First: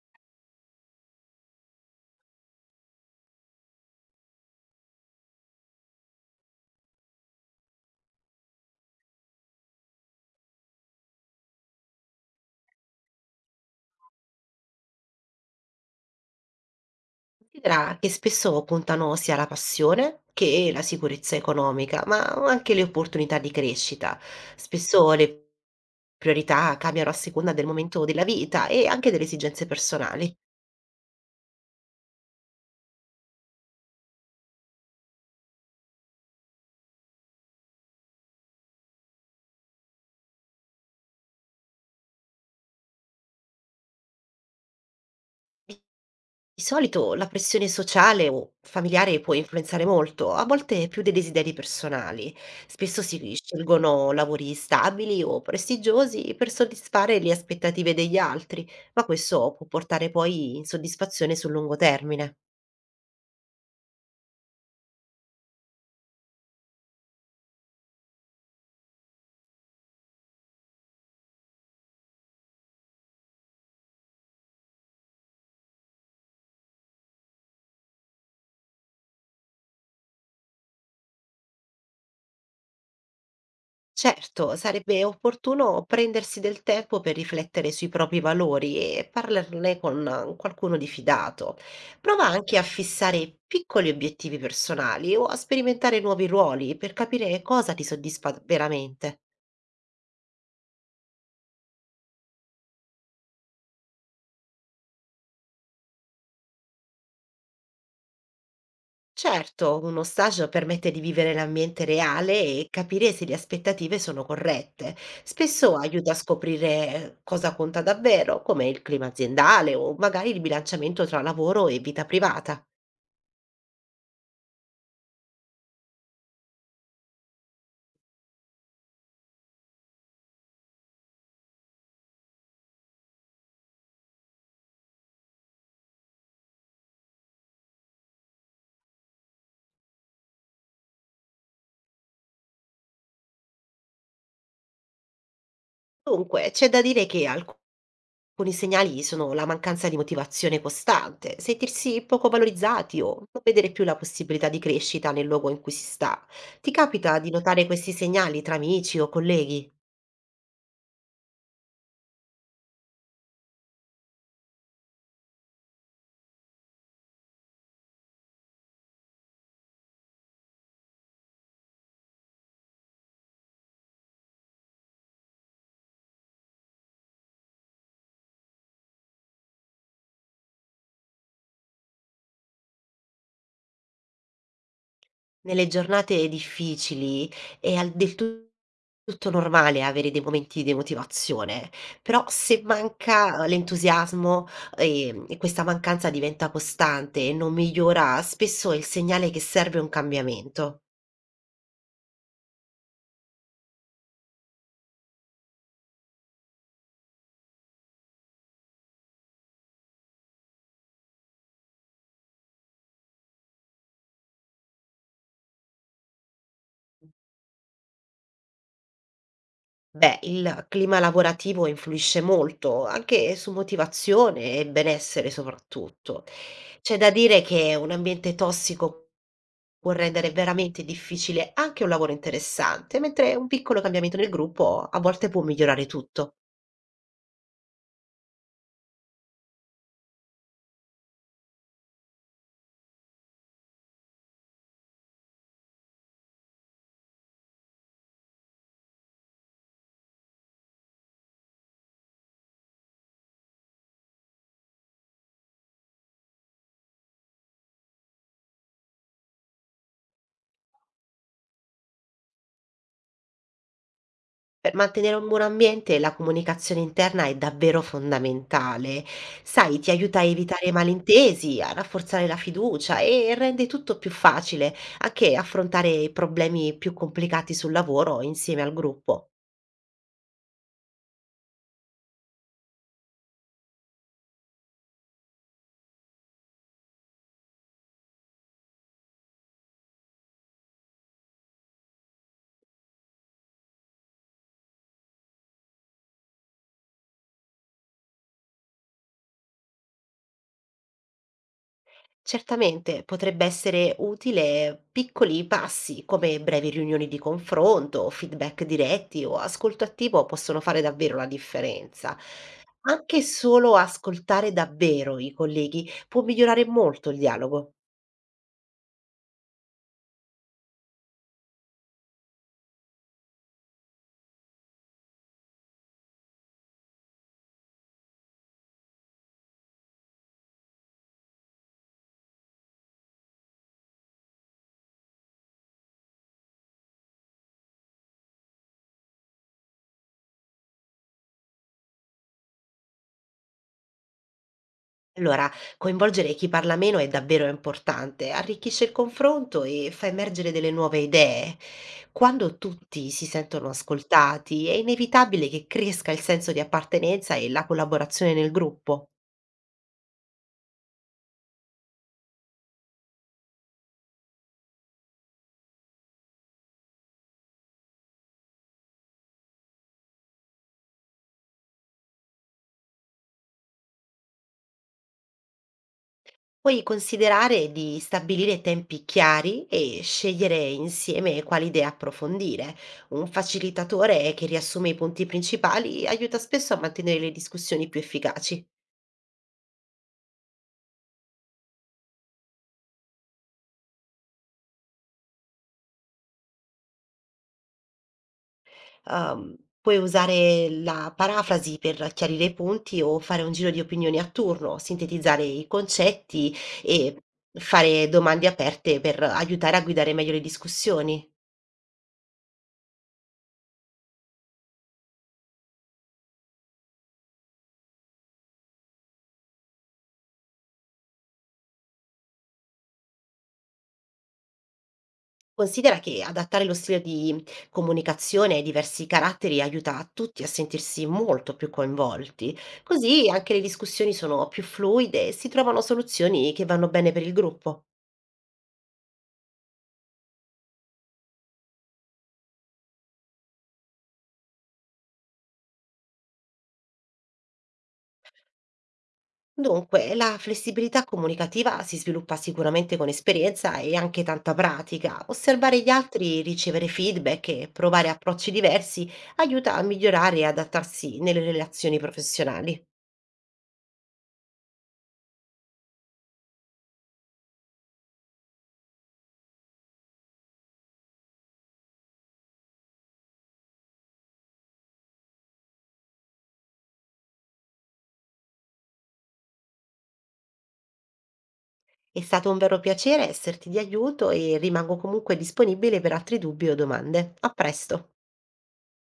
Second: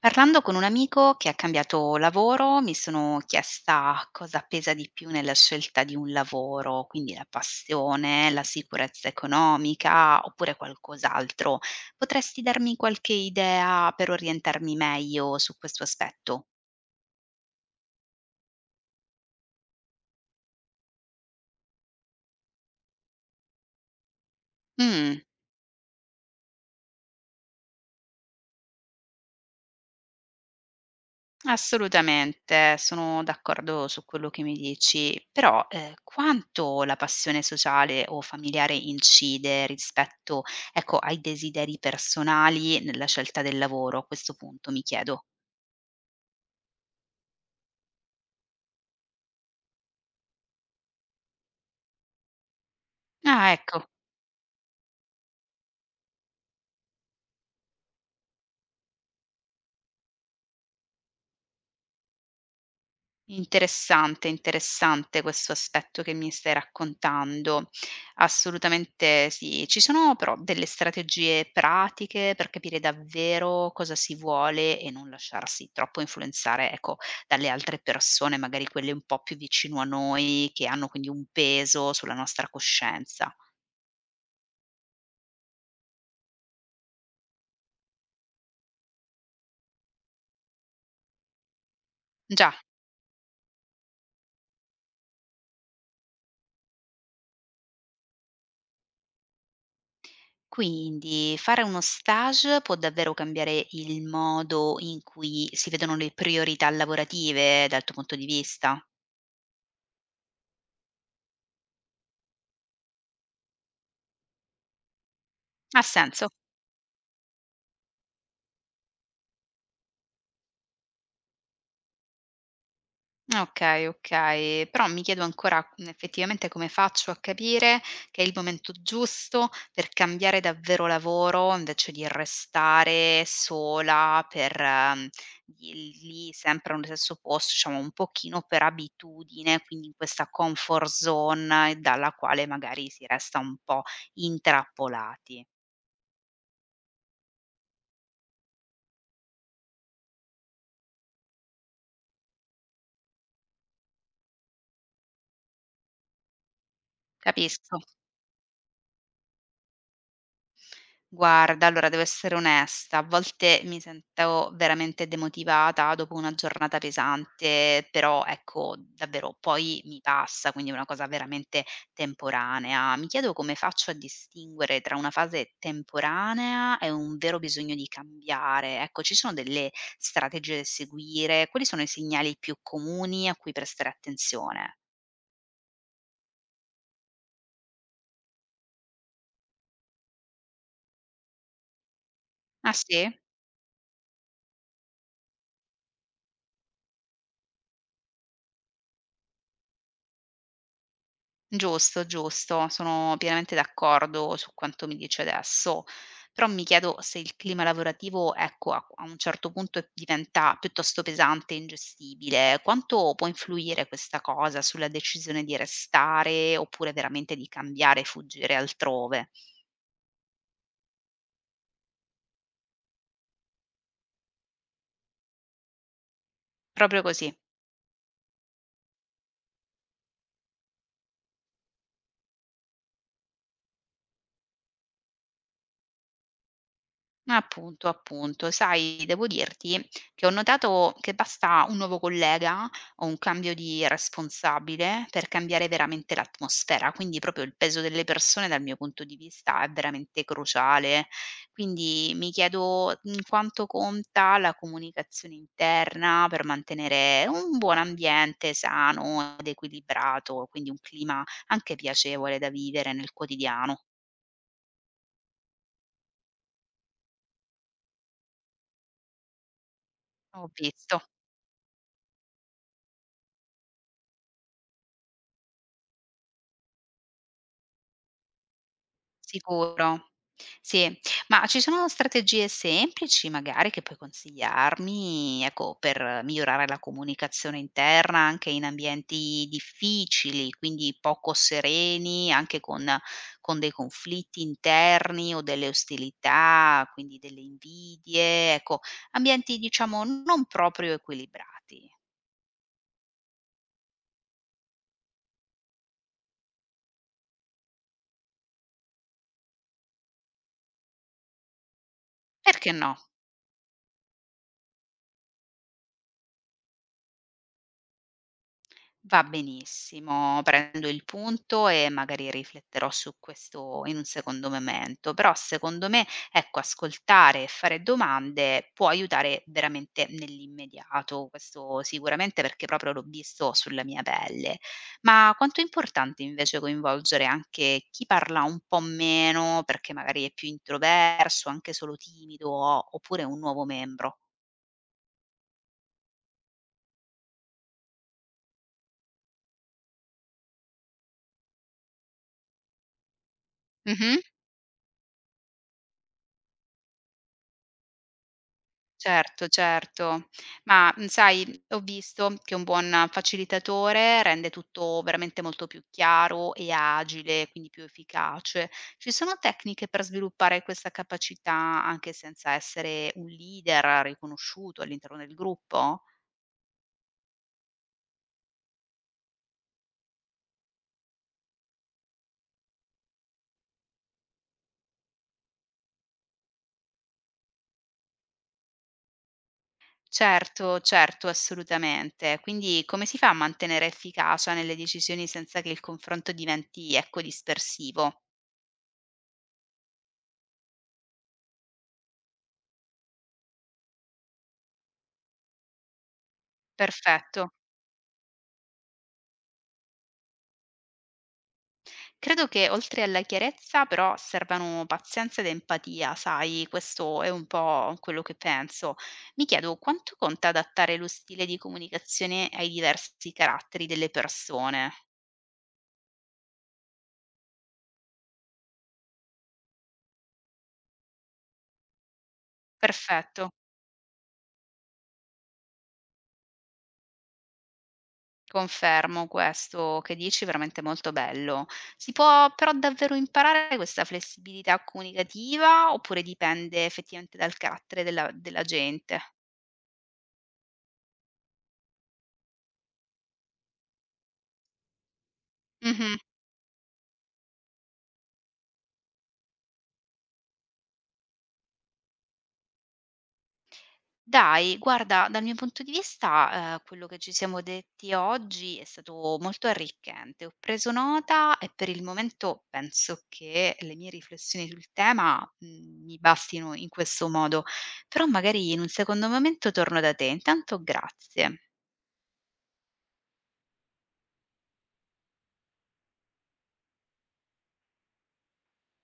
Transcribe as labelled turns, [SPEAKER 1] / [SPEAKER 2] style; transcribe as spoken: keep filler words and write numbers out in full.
[SPEAKER 1] Parlando con un amico che ha cambiato lavoro, mi sono chiesta cosa pesa di più nella scelta di un lavoro, quindi la passione, la sicurezza economica oppure qualcos'altro. Potresti darmi qualche idea per orientarmi meglio su questo aspetto?
[SPEAKER 2] Considera che spesso puntano sia alla passione che la sicurezza economica, ma anche le opportunità di crescita. Spesso
[SPEAKER 1] Mm.
[SPEAKER 2] le priorità cambiano a seconda del momento della vita e anche delle esigenze personali.
[SPEAKER 1] Assolutamente, sono d'accordo su quello che mi dici, però, ehm, quanto la passione sociale o familiare incide rispetto, ecco, ai desideri personali nella scelta del lavoro? A questo punto mi chiedo.
[SPEAKER 2] Di solito la pressione sociale o familiare può influenzare molto, a volte più dei desideri personali. Spesso si
[SPEAKER 1] Ah, ecco.
[SPEAKER 2] scelgono lavori stabili o prestigiosi per soddisfare le aspettative degli altri, ma questo può portare poi insoddisfazione sul lungo termine.
[SPEAKER 1] Interessante, interessante questo aspetto che mi stai raccontando. Assolutamente sì. Ci sono però delle strategie pratiche per capire davvero cosa si vuole e non lasciarsi troppo influenzare, ecco, dalle altre persone, magari quelle un po' più vicino a noi, che hanno quindi un peso sulla nostra coscienza.
[SPEAKER 2] Certo, sarebbe opportuno prendersi del tempo per riflettere sui propri valori e parlarne con eh, qualcuno di fidato. Prova
[SPEAKER 1] Già.
[SPEAKER 2] anche a fissare piccoli obiettivi personali o a sperimentare nuovi ruoli per capire cosa ti soddisfa veramente.
[SPEAKER 1] Quindi fare uno stage può davvero cambiare il modo in cui si vedono le priorità lavorative dal tuo punto di vista?
[SPEAKER 2] Certo, uno stage permette di vivere l'ambiente reale e capire se le aspettative sono corrette. Spesso
[SPEAKER 1] Ha
[SPEAKER 2] aiuta a
[SPEAKER 1] senso.
[SPEAKER 2] scoprire cosa conta davvero, come il clima aziendale o magari il bilanciamento tra lavoro e vita privata.
[SPEAKER 1] Okay, okay. Però mi chiedo ancora, mhmm, effettivamente come faccio a capire che è il momento giusto per cambiare davvero lavoro, invece di restare sola per, mhmm, di lì sempre nello stesso posto, diciamo un pochino per abitudine, quindi in questa comfort zone e dalla quale magari si resta un po' intrappolati.
[SPEAKER 2] Dunque, c'è da dire che alcuni segnali sono la mancanza di motivazione costante, sentirsi poco valorizzati o non vedere più la possibilità di crescita nel luogo in cui si sta. Ti capita di notare
[SPEAKER 1] Capisco.
[SPEAKER 2] questi segnali tra amici o colleghi?
[SPEAKER 1] Guarda, allora devo essere onesta, a volte mi sento veramente demotivata dopo una giornata pesante, però ecco, davvero poi mi passa, quindi è una cosa veramente temporanea. Mi chiedo come faccio a distinguere tra una fase temporanea e un vero bisogno di cambiare. Ecco, ci sono delle strategie da seguire? Quali sono i segnali più comuni a cui prestare attenzione?
[SPEAKER 2] Nelle giornate difficili è al- del tu- tutto normale avere dei momenti di motivazione, però se
[SPEAKER 1] Ah sì?
[SPEAKER 2] manca eh, l'entusiasmo eh, e questa mancanza diventa costante e non migliora, spesso è il segnale che serve un cambiamento.
[SPEAKER 1] Giusto, giusto, sono pienamente d'accordo su quanto mi dici adesso, però mi chiedo se il clima lavorativo, ecco, a a un certo punto e diventa piuttosto pesante e ingestibile, quanto può influire questa cosa sulla decisione di restare oppure veramente di cambiare e fuggire altrove?
[SPEAKER 2] Beh, il clima lavorativo influisce molto, anche su motivazione e benessere soprattutto. C'è
[SPEAKER 1] Proprio
[SPEAKER 2] da
[SPEAKER 1] così.
[SPEAKER 2] dire che un ambiente tossico può rendere veramente difficile anche un lavoro interessante, mentre un piccolo cambiamento nel gruppo a volte può migliorare tutto.
[SPEAKER 1] Appunto, appunto. Sai, devo dirti che ho notato che basta un nuovo collega o un cambio di responsabile per cambiare veramente l'atmosfera, quindi proprio il peso delle persone dal mio punto di vista è veramente cruciale. Quindi mi chiedo, mm, quanto conta la comunicazione interna per mantenere un buon ambiente sano ed equilibrato, quindi un clima anche piacevole da vivere nel quotidiano.
[SPEAKER 2] Per mantenere un buon ambiente la comunicazione interna è davvero fondamentale. Sai, ti aiuta a
[SPEAKER 1] Ho
[SPEAKER 2] evitare
[SPEAKER 1] visto.
[SPEAKER 2] malintesi, a rafforzare la fiducia e rende tutto più facile, anche affrontare problemi più complicati sul lavoro insieme al gruppo.
[SPEAKER 1] Sicuro. Sì. Ma ci sono strategie semplici magari che puoi consigliarmi, ecco, per migliorare la comunicazione interna anche in ambienti difficili, quindi poco sereni, anche con con dei conflitti interni o delle ostilità, quindi delle invidie, ecco, ambienti diciamo non proprio equilibrati.
[SPEAKER 2] Certamente potrebbe essere utile piccoli passi come brevi riunioni di confronto, feedback diretti o ascolto attivo possono fare davvero la differenza.
[SPEAKER 1] Perché no?
[SPEAKER 2] Anche solo ascoltare davvero i colleghi può migliorare molto il dialogo.
[SPEAKER 1] Va benissimo, prendo il punto e magari rifletterò su questo in un secondo momento, però secondo me, ecco, ascoltare e fare domande può aiutare veramente nell'immediato, questo sicuramente perché proprio l'ho visto sulla mia pelle. Ma quanto è importante invece coinvolgere anche chi parla un po' meno, perché magari è più introverso, anche solo timido, o- oppure un nuovo membro?
[SPEAKER 2] Allora, coinvolgere chi parla meno è davvero importante, arricchisce il confronto e fa emergere delle nuove idee. Quando tutti si sentono ascoltati, è inevitabile che cresca il senso di appartenenza e la collaborazione nel gruppo.
[SPEAKER 1] Certo, certo. Ma, mhmm, sai, ho visto che un buon facilitatore rende tutto veramente molto più chiaro e agile, quindi più efficace. Ci sono tecniche per sviluppare questa capacità anche senza essere un leader riconosciuto all'interno del gruppo?
[SPEAKER 2] Puoi considerare di stabilire tempi chiari e scegliere insieme quali idee approfondire. Un facilitatore che riassume i punti principali aiuta spesso a mantenere le discussioni più efficaci.
[SPEAKER 1] Certo, certo, assolutamente. Quindi come si fa a mantenere efficacia nelle decisioni senza che il confronto diventi, ecco, dispersivo?
[SPEAKER 2] Ehm, puoi usare la parafrasi per chiarire i punti o fare un giro di opinioni a turno, sintetizzare i concetti e
[SPEAKER 1] Perfetto.
[SPEAKER 2] fare domande aperte per aiutare a guidare meglio le discussioni.
[SPEAKER 1] Credo che oltre alla chiarezza però servano pazienza ed empatia, sai, questo è un po' quello che penso. Mi chiedo quanto conta adattare lo stile di comunicazione ai diversi caratteri delle persone.
[SPEAKER 2] Considera che adattare lo stile di comunicazione ai diversi caratteri aiuta tutti a sentirsi molto più coinvolti, così anche
[SPEAKER 1] Perfetto,
[SPEAKER 2] le discussioni sono più fluide e si trovano soluzioni che vanno bene per il gruppo.
[SPEAKER 1] confermo questo che dici, veramente molto bello. Si può però davvero imparare questa flessibilità comunicativa oppure dipende effettivamente dal carattere della, della gente?
[SPEAKER 2] Dunque, la flessibilità comunicativa si sviluppa sicuramente con esperienza e anche tanta pratica. Osservare gli
[SPEAKER 1] Mhm.
[SPEAKER 2] altri, ricevere feedback e provare approcci diversi aiuta a migliorare e adattarsi nelle relazioni professionali.
[SPEAKER 1] Dai, guarda, dal mio punto di vista, ehm, quello che ci siamo detti oggi è stato molto arricchente. Ho preso nota e per il momento penso che le mie riflessioni sul tema, mhmm, mi bastino in questo modo, però magari in un secondo momento torno da te. Intanto grazie.
[SPEAKER 2] È stato un vero piacere esserti di aiuto e rimango comunque disponibile per altri dubbi o domande. A presto.